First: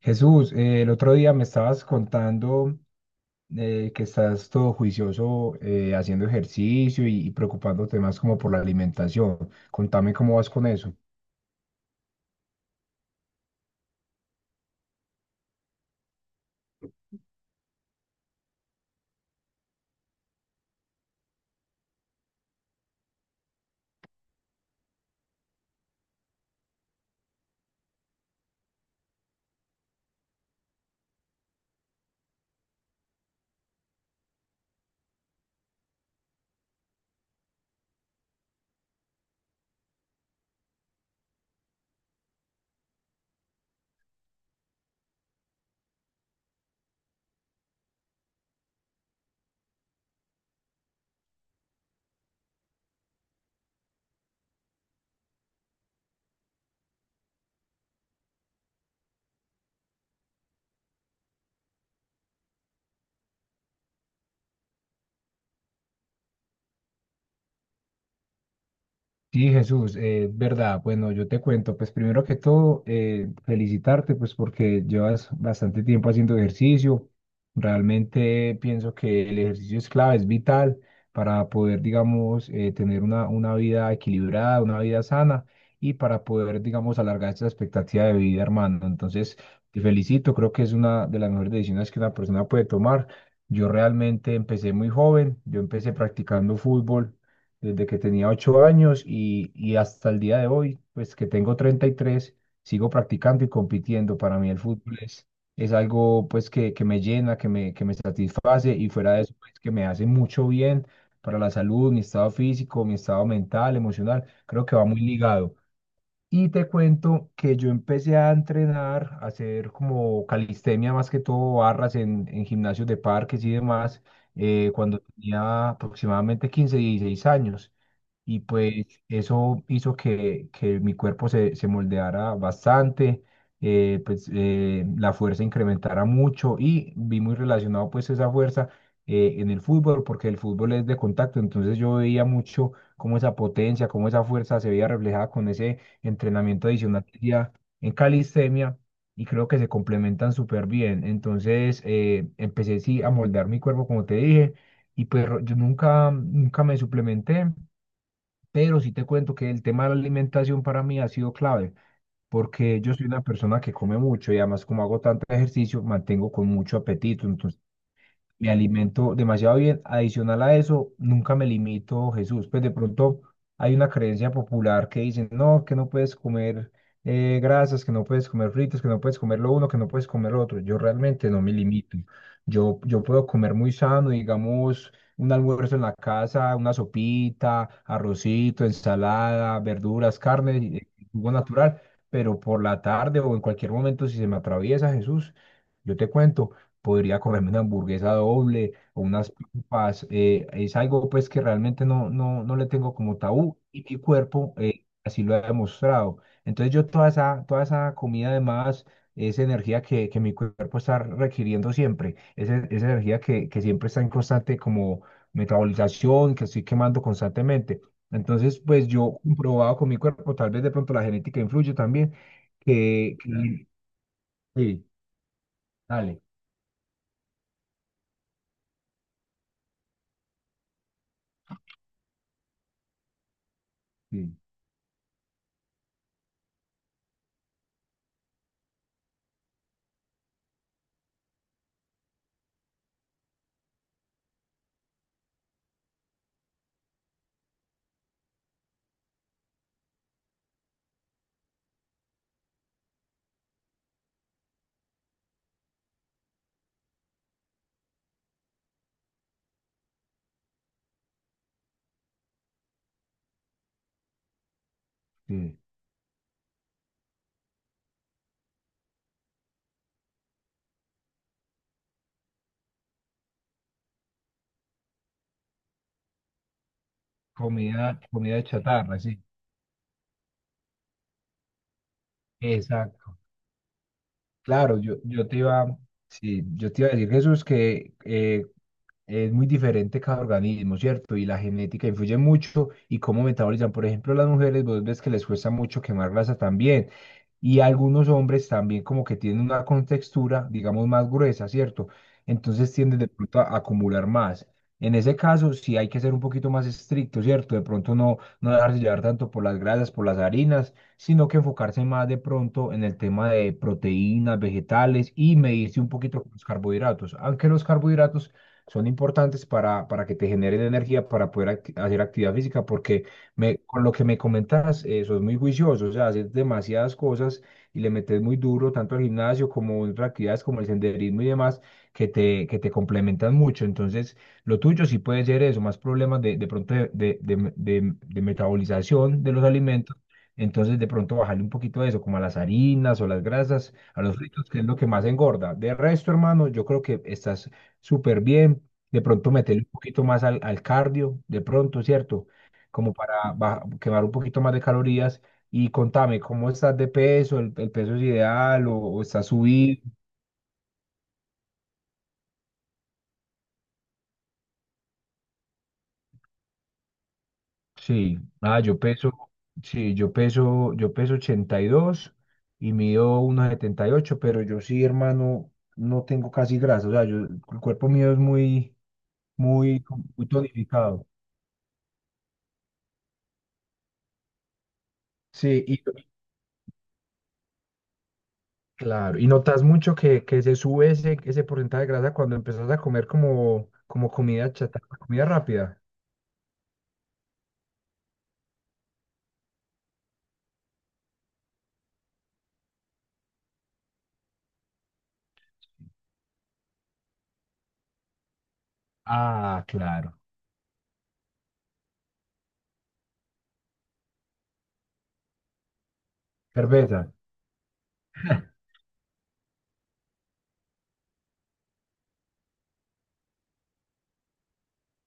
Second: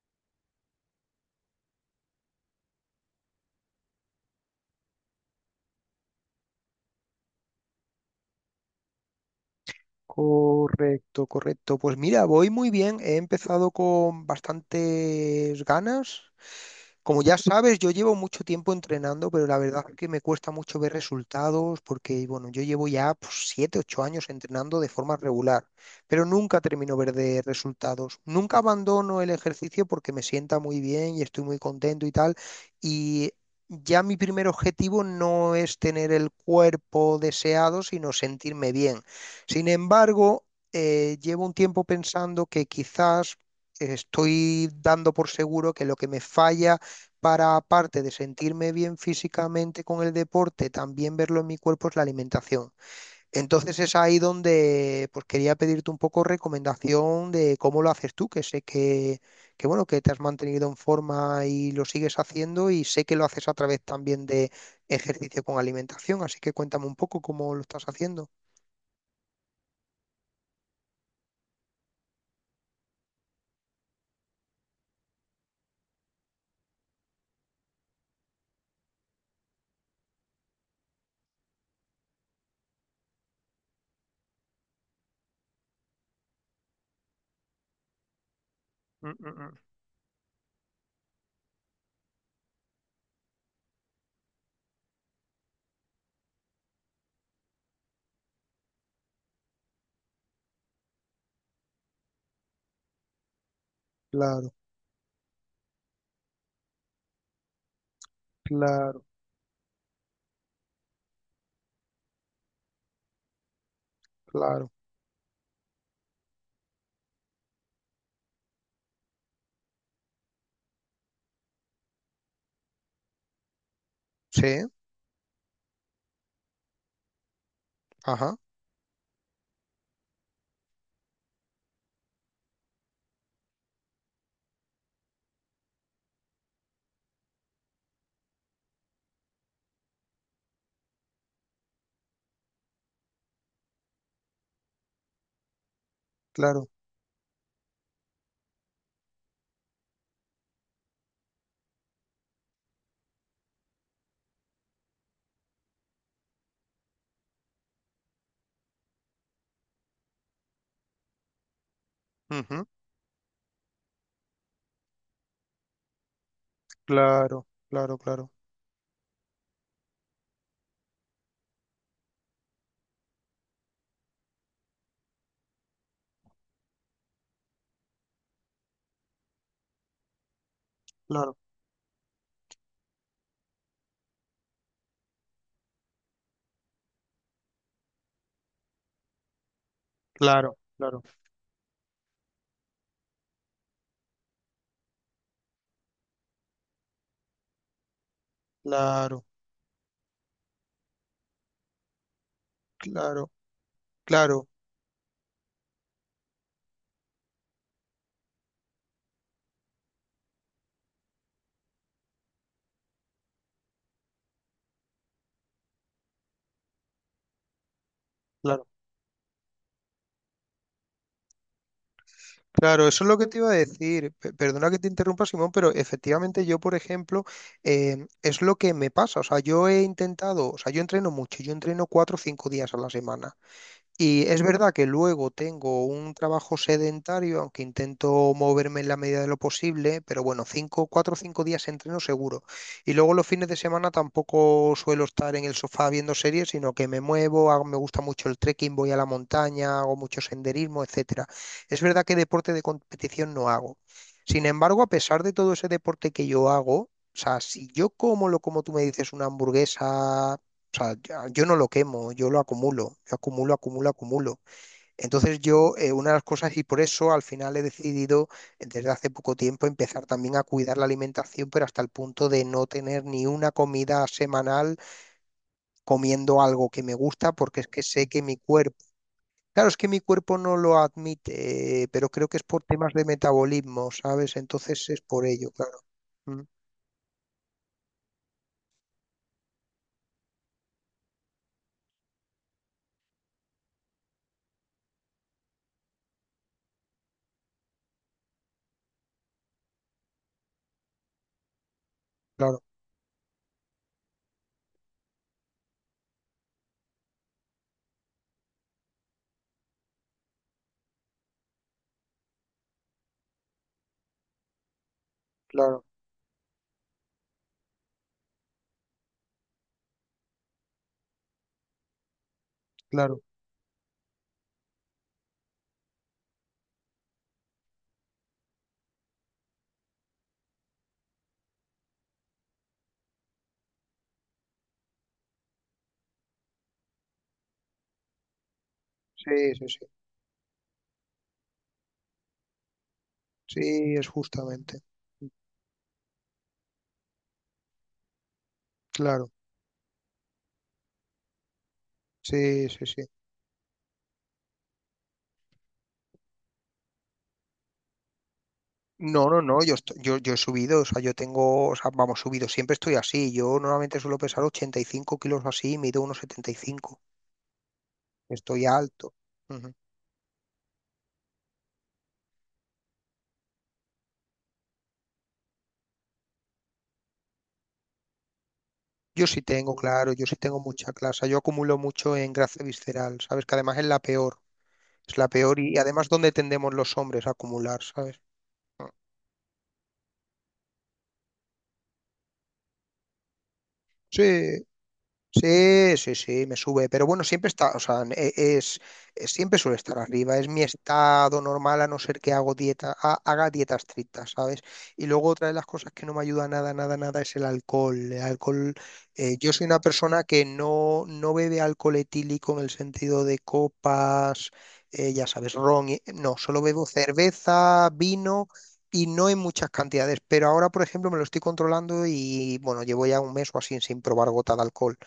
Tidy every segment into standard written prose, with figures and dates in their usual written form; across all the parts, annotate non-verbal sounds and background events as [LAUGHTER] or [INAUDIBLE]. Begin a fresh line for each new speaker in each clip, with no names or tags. Jesús, el otro día me estabas contando que estás todo juicioso, haciendo ejercicio y preocupándote más como por la alimentación. Contame cómo vas con eso.
Correcto, correcto. Pues mira, voy muy bien. He empezado con bastantes ganas. Como ya sabes, yo llevo mucho tiempo entrenando, pero la verdad es que me cuesta mucho ver resultados porque, bueno, yo llevo ya pues, 7, 8 años entrenando de forma regular, pero nunca termino ver de resultados. Nunca abandono el ejercicio porque me sienta muy bien y estoy muy contento y tal. Y ya mi primer objetivo no es tener el cuerpo deseado, sino sentirme bien. Sin embargo, llevo un tiempo pensando que quizás estoy dando por seguro que lo que me falla para, aparte de sentirme bien físicamente con el deporte, también verlo en mi cuerpo es la alimentación. Entonces es ahí donde pues, quería pedirte un poco recomendación de cómo lo haces tú, que sé que, bueno, que te has mantenido en forma y lo sigues haciendo y sé que lo haces a través también de ejercicio con alimentación, así que cuéntame un poco cómo lo estás haciendo.
Sí, Jesús, verdad. Bueno, yo te cuento, pues primero que todo, felicitarte, pues porque llevas bastante tiempo haciendo ejercicio. Realmente pienso que el ejercicio es clave, es vital para poder, digamos, tener una vida equilibrada, una vida sana, y para poder, digamos, alargar esa expectativa de vida, hermano.
Mm,
Entonces,
mm, mm.
te felicito, creo que es una de las mejores decisiones que una persona puede tomar. Yo realmente empecé muy joven, yo empecé practicando fútbol desde que tenía 8 años, y hasta el día de hoy, pues que tengo 33, sigo practicando y compitiendo. Para mí
Claro.
el fútbol es algo, pues que me llena, que me satisface, y
Claro,
fuera de eso, pues, que me hace mucho bien para la salud, mi estado físico, mi estado mental, emocional. Creo
claro.
que va muy ligado. Y te cuento que yo empecé a entrenar, a hacer como calistenia más que todo, barras en gimnasios de parques y demás,
Sí,
cuando tenía aproximadamente 15, 16 años.
ajá,
Y pues eso hizo que mi cuerpo se moldeara bastante, pues, la fuerza incrementara mucho, y vi muy relacionado pues esa fuerza, en el fútbol, porque el fútbol es de contacto. Entonces yo veía mucho cómo esa potencia, cómo esa fuerza se veía reflejada con ese entrenamiento
claro.
adicional que hacía en calistenia, y creo que se complementan súper bien. Entonces, empecé sí a moldear mi cuerpo, como te dije, y pues yo nunca me suplementé, pero sí te cuento que el tema de la alimentación para mí ha sido clave,
Ujú,
porque yo soy una persona que come mucho, y además, como hago tanto ejercicio, mantengo con mucho apetito.
Claro,
Entonces
claro, claro,
me alimento demasiado bien. Adicional a eso, nunca me limito, Jesús. Pues de pronto hay una creencia popular que dicen, no, que no puedes comer, grasas, que no puedes comer fritos, que no puedes comer lo uno, que no puedes comer lo otro. Yo realmente
claro,
no me limito. Yo puedo comer muy sano, digamos, un almuerzo en la casa, una sopita, arrocito, ensalada, verduras,
claro,
carne,
claro,
jugo natural. Pero por la tarde, o en cualquier momento, si se me atraviesa, Jesús, yo te cuento, podría comerme una hamburguesa doble o
claro,
unas papas. Es algo, pues, que realmente no le tengo como
claro,
tabú, y mi
claro,
cuerpo, así lo ha demostrado. Entonces, yo toda esa comida, además, esa energía que mi cuerpo está requiriendo siempre, esa energía que siempre está en constante como metabolización, que estoy quemando constantemente. Entonces,
claro.
pues, yo he comprobado con mi cuerpo, tal vez de pronto la genética influye también,
Claro, eso es lo
que,
que te iba a
que-
decir. Perdona que
sí,
te interrumpa, Simón, pero
dale,
efectivamente yo, por ejemplo, es lo que me pasa. O sea, yo he intentado, o sea, yo entreno mucho, yo entreno 4 o 5 días a la semana. Y
sí,
es verdad que luego tengo un trabajo sedentario, aunque intento moverme en la medida de lo posible, pero bueno, cinco, 4 o 5 días entreno seguro. Y luego los fines de semana tampoco suelo estar en el sofá viendo series, sino que me muevo, me gusta mucho el trekking, voy a la montaña, hago mucho senderismo, etcétera. Es verdad que deporte de competición no hago. Sin embargo, a pesar de todo ese deporte que yo hago, o sea, si yo como lo como tú me dices, una hamburguesa o sea, yo no lo quemo, yo lo acumulo, yo acumulo, acumulo, acumulo. Entonces
sí.
yo, una de las cosas, y por eso al final he decidido desde hace poco tiempo empezar también a cuidar la alimentación, pero hasta el punto de no tener ni una comida semanal comiendo algo que me gusta, porque es que
Comida,
sé que mi
comida
cuerpo,
chatarra, sí.
claro, es que mi cuerpo no lo admite, pero creo que es por temas de
Exacto.
metabolismo, ¿sabes? Entonces
Claro, yo,
es por
yo te
ello,
iba,
claro. Mm.
sí, yo te iba a decir, Jesús, que, es muy diferente cada organismo, ¿cierto? Y la genética influye mucho, y cómo metabolizan. Por ejemplo, las mujeres, vos ves que les cuesta mucho quemar grasa también. Y algunos hombres también, como que tienen una contextura, digamos, más gruesa, ¿cierto?
Claro,
Entonces tienden de pronto a acumular más. En ese caso, sí hay que ser un poquito más estricto, ¿cierto? De pronto no dejarse llevar tanto por las grasas, por las harinas, sino que enfocarse más, de pronto, en el tema de proteínas, vegetales, y medirse
claro,
un poquito con los carbohidratos. Aunque los carbohidratos son importantes para que te generen energía, para poder hacer actividad física, porque,
claro.
con lo que me comentas, sos muy juicioso. O sea, haces demasiadas cosas, y le metes muy duro, tanto al gimnasio como en otras actividades como el senderismo y demás, que te complementan mucho. Entonces, lo tuyo sí puede ser eso, más problemas de pronto de metabolización de los
Sí, sí, sí.
alimentos. Entonces, de pronto bajarle un poquito a eso, como a las harinas, o las grasas,
Sí,
a
es
los fritos, que es lo
justamente.
que más engorda. De resto, hermano, yo creo que estás súper bien. De pronto
Claro.
meterle un poquito más al cardio, de pronto, ¿cierto?
Sí, sí,
Como
sí.
para quemar un poquito más de calorías. Y contame, ¿cómo estás de peso? ¿El peso es ideal, o está
No, no, no, yo,
subido?
yo he subido, o sea, yo tengo, o sea, vamos, subido, siempre estoy así. Yo normalmente suelo pesar 85 kilos o así, mido unos cinco.
Sí,
Estoy
yo peso,
alto. Ujú.
sí, yo peso, yo peso 82, y mido 1,78, pero yo sí, hermano, no tengo casi grasa. O sea, yo, el cuerpo mío es muy,
Yo sí tengo,
muy,
claro, yo
muy
sí tengo mucha
tonificado.
clase, yo acumulo mucho en grasa visceral, ¿sabes? Que además es la peor
Sí.
y además donde tendemos los hombres a acumular, ¿sabes?
Claro, y notas mucho que se sube ese porcentaje de grasa cuando empezás a comer como comida
Sí,
chatarra, comida rápida.
sí, sí, sí, me sube, pero bueno, siempre está, o sea, es, siempre suele estar arriba, es mi estado normal a no ser que hago dieta, haga dieta estricta, ¿sabes? Y luego otra de las cosas que no me ayuda nada, nada, nada es el alcohol. El alcohol, yo
Ah,
soy una
claro.
persona que no, no bebe alcohol etílico en el sentido de copas, ya sabes, ron, no, solo bebo
Cerveza.
cerveza, vino. Y no en muchas cantidades, pero ahora, por ejemplo, me lo estoy controlando y bueno, llevo ya un mes o así sin probar gota de alcohol.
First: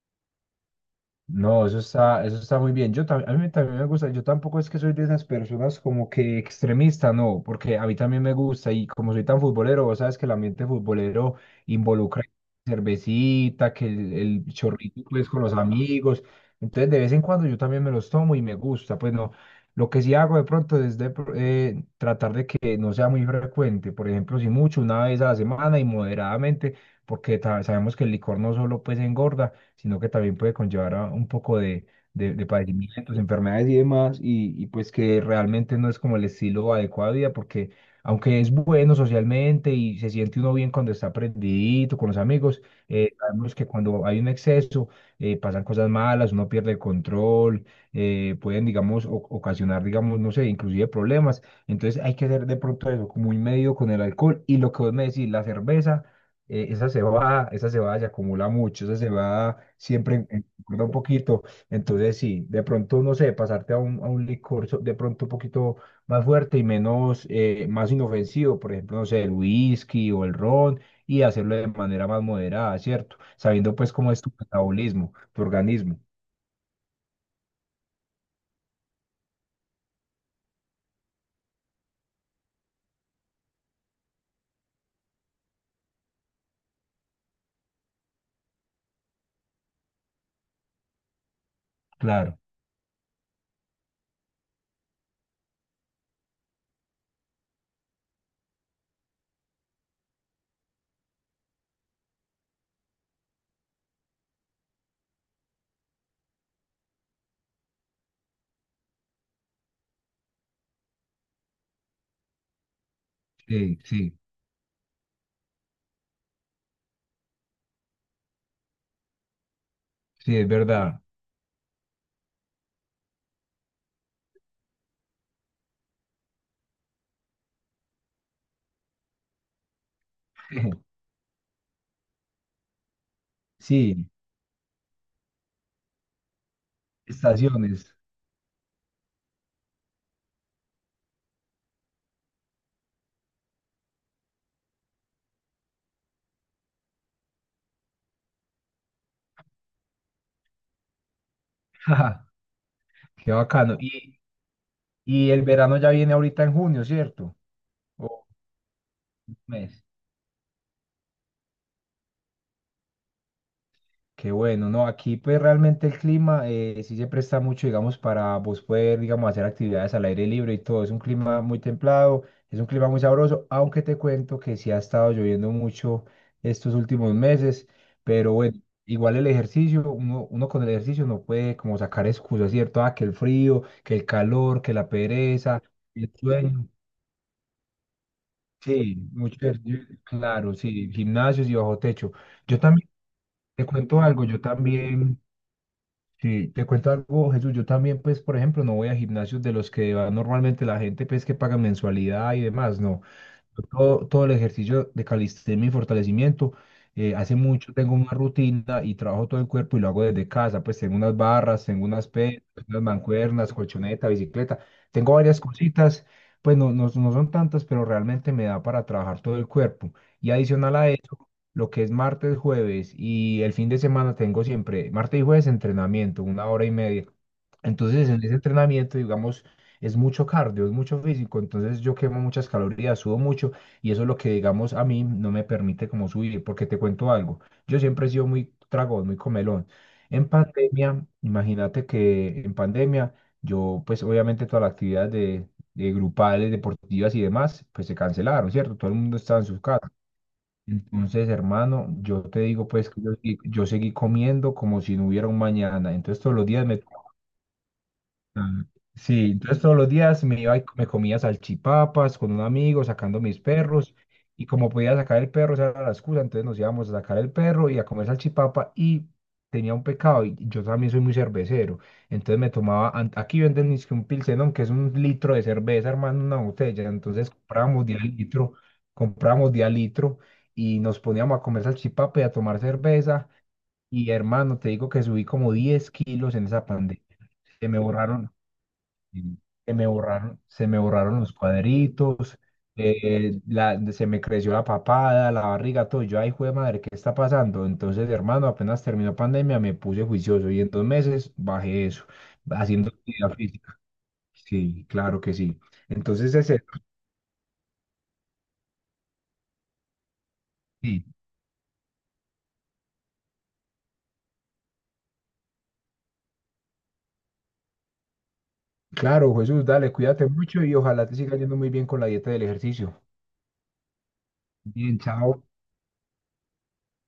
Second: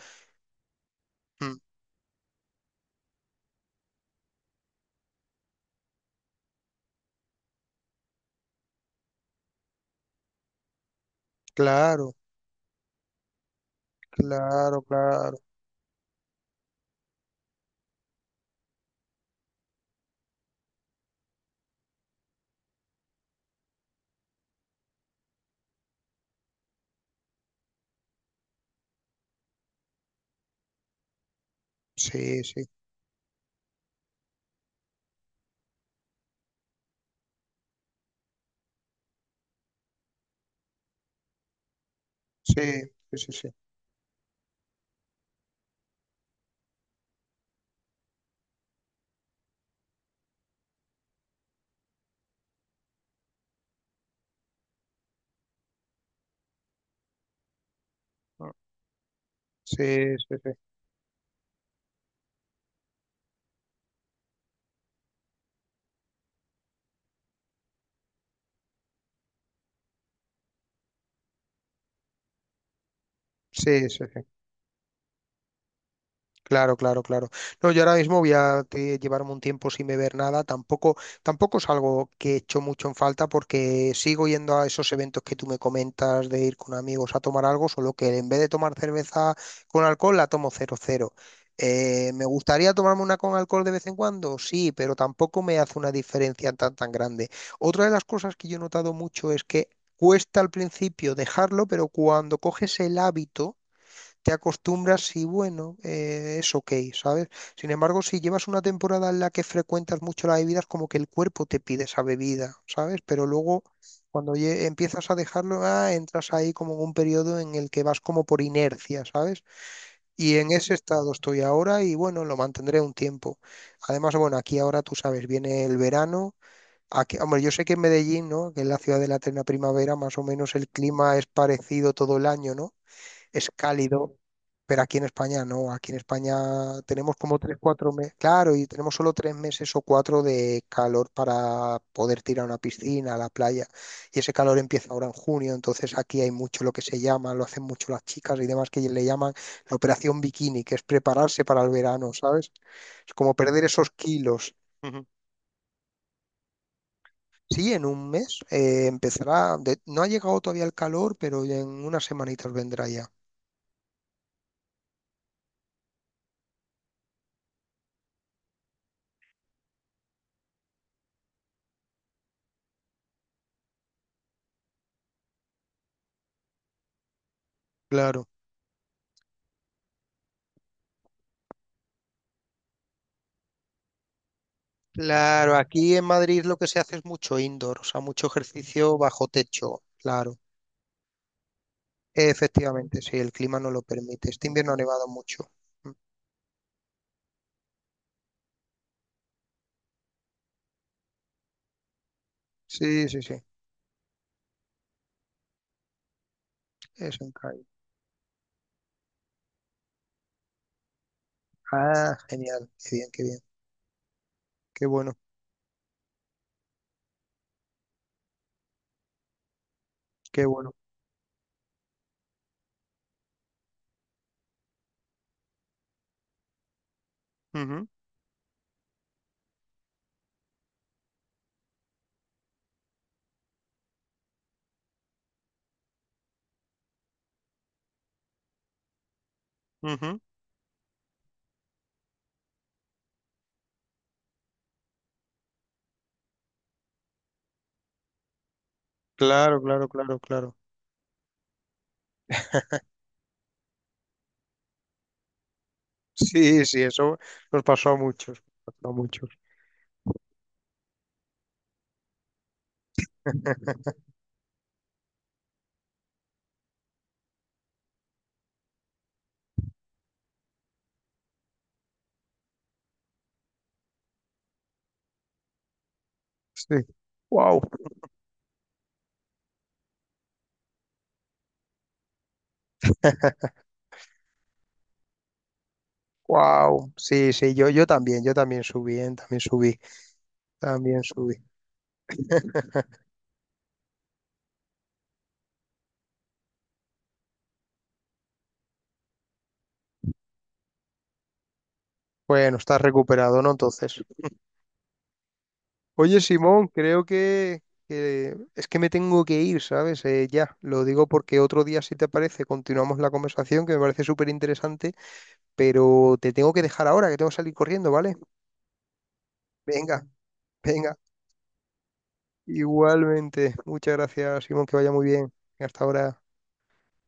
Mm.
No, eso está muy bien. A mí también me gusta. Yo tampoco, es que soy de esas personas como que extremista, no, porque a mí también me gusta, y como soy tan futbolero, vos sabes que el ambiente futbolero
Claro,
involucra cervecita, que el
claro,
chorrito, pues,
claro.
con los amigos. Entonces, de vez en cuando yo también me los tomo y me gusta, pues no. Lo que sí hago, de pronto, es tratar de que no sea muy frecuente. Por ejemplo, si mucho, una vez a la semana y moderadamente, porque sabemos que el licor no solo, pues, engorda, sino que también puede conllevar a un poco de, de,
Sí,
de
sí,
padecimientos, enfermedades y demás, y pues, que realmente no es como el estilo adecuado de vida, porque, aunque es bueno socialmente y se siente uno bien cuando está prendidito con los
sí,
amigos,
sí, sí, sí.
sabemos que cuando hay un exceso, pasan cosas malas, uno pierde el control. Pueden, digamos, ocasionar, digamos, no sé, inclusive problemas. Entonces hay que hacer de pronto eso, como un medio con el alcohol. Y lo que vos me decís, la cerveza, esa se va, se acumula
Mm.
mucho, esa se va
Sí,
siempre
sí, sí.
recuerda un poquito. Entonces, sí, de pronto, no sé, pasarte a un licor, de pronto, un poquito más fuerte y menos, más inofensivo. Por ejemplo, no sé, el whisky o el ron, y hacerlo de manera más moderada, ¿cierto? Sabiendo,
Sí,
pues,
sí,
cómo es
sí.
tu metabolismo, tu organismo.
Claro, claro, claro. No, yo ahora mismo voy a llevarme un tiempo sin beber nada. Tampoco es algo que echo mucho en falta porque sigo yendo a esos eventos que tú me comentas de ir con amigos a tomar algo, solo que en vez de tomar cerveza con alcohol, la tomo cero cero. ¿Me
Claro,
gustaría tomarme una con alcohol de vez en cuando? Sí, pero tampoco me hace una diferencia tan tan grande. Otra de las cosas que yo he notado mucho es que cuesta al principio dejarlo, pero cuando coges el hábito te acostumbras y bueno, es ok, ¿sabes? Sin embargo, si llevas una temporada en la que frecuentas mucho las bebidas, como que el cuerpo te pide esa bebida, ¿sabes? Pero luego,
sí, sí,
cuando empiezas a dejarlo, ah, entras ahí como en un periodo en el que vas como por inercia, ¿sabes? Y
sí, es
en ese
verdad.
estado estoy ahora y bueno, lo mantendré un tiempo. Además, bueno, aquí ahora tú sabes, viene el verano. Aquí, hombre, yo sé que en Medellín, ¿no? Que es la ciudad de la eterna primavera, más o menos el
[LAUGHS]
clima es parecido todo el año, ¿no? Es
Sí,
cálido, pero aquí en España no, aquí en España tenemos como tres, cuatro
estaciones.
meses, claro, y tenemos solo 3 meses o 4 de calor para poder tirar a una piscina, a la playa, y ese calor empieza ahora en junio, entonces aquí hay mucho lo que se llama, lo hacen mucho las chicas y demás, que le llaman la operación bikini, que es prepararse para el verano,
[LAUGHS]
¿sabes? Es
Qué
como perder
bacano.
esos
Y,
kilos. Ujú.
y el verano ya viene ahorita en junio, ¿cierto?
Sí, en un mes empezará.
Mes.
No ha llegado todavía el calor, pero en unas semanitas vendrá ya.
Qué bueno. No, aquí, pues, realmente el clima, sí se presta mucho, digamos, para vos poder, digamos, hacer actividades al aire libre y todo. Es un clima muy templado, es un clima muy sabroso, aunque te cuento que sí ha estado lloviendo mucho estos últimos meses.
Claro.
Pero bueno, igual el ejercicio, uno con el ejercicio no puede como sacar excusas, ¿cierto? Ah, que el frío, que el calor, que la
Claro,
pereza,
aquí en
el
Madrid lo que
sueño.
se hace es mucho indoor, o sea, mucho
Sí,
ejercicio bajo
mucho
techo,
ejercicio,
claro.
claro, sí, gimnasios y bajo techo. Yo también,
Efectivamente, sí, el clima
te
no lo
cuento algo,
permite.
yo
Este invierno ha nevado
también.
mucho. Mm.
Sí, te cuento algo, Jesús. Yo también, pues, por ejemplo, no voy a gimnasios de los que va normalmente la gente, pues, que paga mensualidad y demás. No,
Sí, sí, sí,
yo todo el ejercicio de calistenia y fortalecimiento.
es en
Hace
Cádiz.
mucho tengo una rutina, y trabajo todo el cuerpo, y lo hago desde casa. Pues tengo unas barras, tengo unas
Ah,
pesas,
genial,
unas
qué bien, qué bien,
mancuernas, colchoneta, bicicleta.
qué
Tengo
bueno,
varias cositas, pues no son tantas, pero realmente me da para trabajar todo el cuerpo. Y
qué bueno.
adicional a lo que es martes, jueves y el fin de semana, tengo siempre martes y jueves entrenamiento, una hora y media.
Ujú,
Entonces, en ese entrenamiento, digamos, es mucho cardio, es mucho físico. Entonces yo quemo muchas calorías, sudo mucho, y eso es lo que, digamos, a mí no me permite como subir, porque te cuento algo, yo siempre he sido muy tragón, muy comelón.
ujú.
En pandemia, imagínate que en pandemia, yo, pues obviamente, todas las actividades de grupales, deportivas y demás, pues se cancelaron, ¿cierto? Todo el mundo estaba en sus
Claro, claro,
casas.
claro, claro.
Entonces, hermano, yo te digo pues que yo seguí comiendo como si no hubiera un mañana. Entonces todos los
Sí,
días me
sí, eso nos pasó a muchos,
Ah,
nos pasó a muchos.
sí, entonces todos los días me iba y me comía salchipapas con un amigo sacando mis perros,
[LAUGHS]
y como podía sacar el perro, esa era la excusa, entonces nos íbamos a sacar el perro y a comer salchipapa. Y tenía un pecado, y yo también soy muy cervecero, entonces me tomaba, aquí venden es que un pilsenón, que es un litro de cerveza, hermano, una
Sí.
botella. Entonces
Wow.
comprábamos de a litro, y nos poníamos a comer salchipapa y a tomar cerveza, y hermano, te digo que subí como 10 kilos en esa
Wow. [LAUGHS]
pandemia.
Sí, sí, yo,
Se me
yo también,
borraron.
yo también subí, ¿eh?
Y
También
Se
subí,
me borraron, se me
también
borraron los
subí.
cuadritos.
[LAUGHS]
Se me creció la papada, la barriga, todo. Yo, ay, de madre, ¿qué está pasando? Entonces, hermano, apenas terminó pandemia, me puse juicioso, y en 2 meses bajé eso,
Bueno, estás
haciendo actividad
recuperado, ¿no?
física.
Entonces.
Sí, claro que sí.
Oye,
Entonces, ese,
Simón, creo que, es que me tengo que ir, ¿sabes? Ya, lo
sí,
digo porque otro día, si te parece, continuamos la conversación, que me parece súper interesante, pero te tengo que dejar ahora, que tengo que salir corriendo, ¿vale?
claro, Jesús, dale,
Venga,
cuídate mucho, y
venga.
ojalá te siga yendo muy bien con la dieta del ejercicio.
Igualmente. Muchas gracias, Simón, que vaya
Bien,
muy bien.
chao.
Hasta ahora.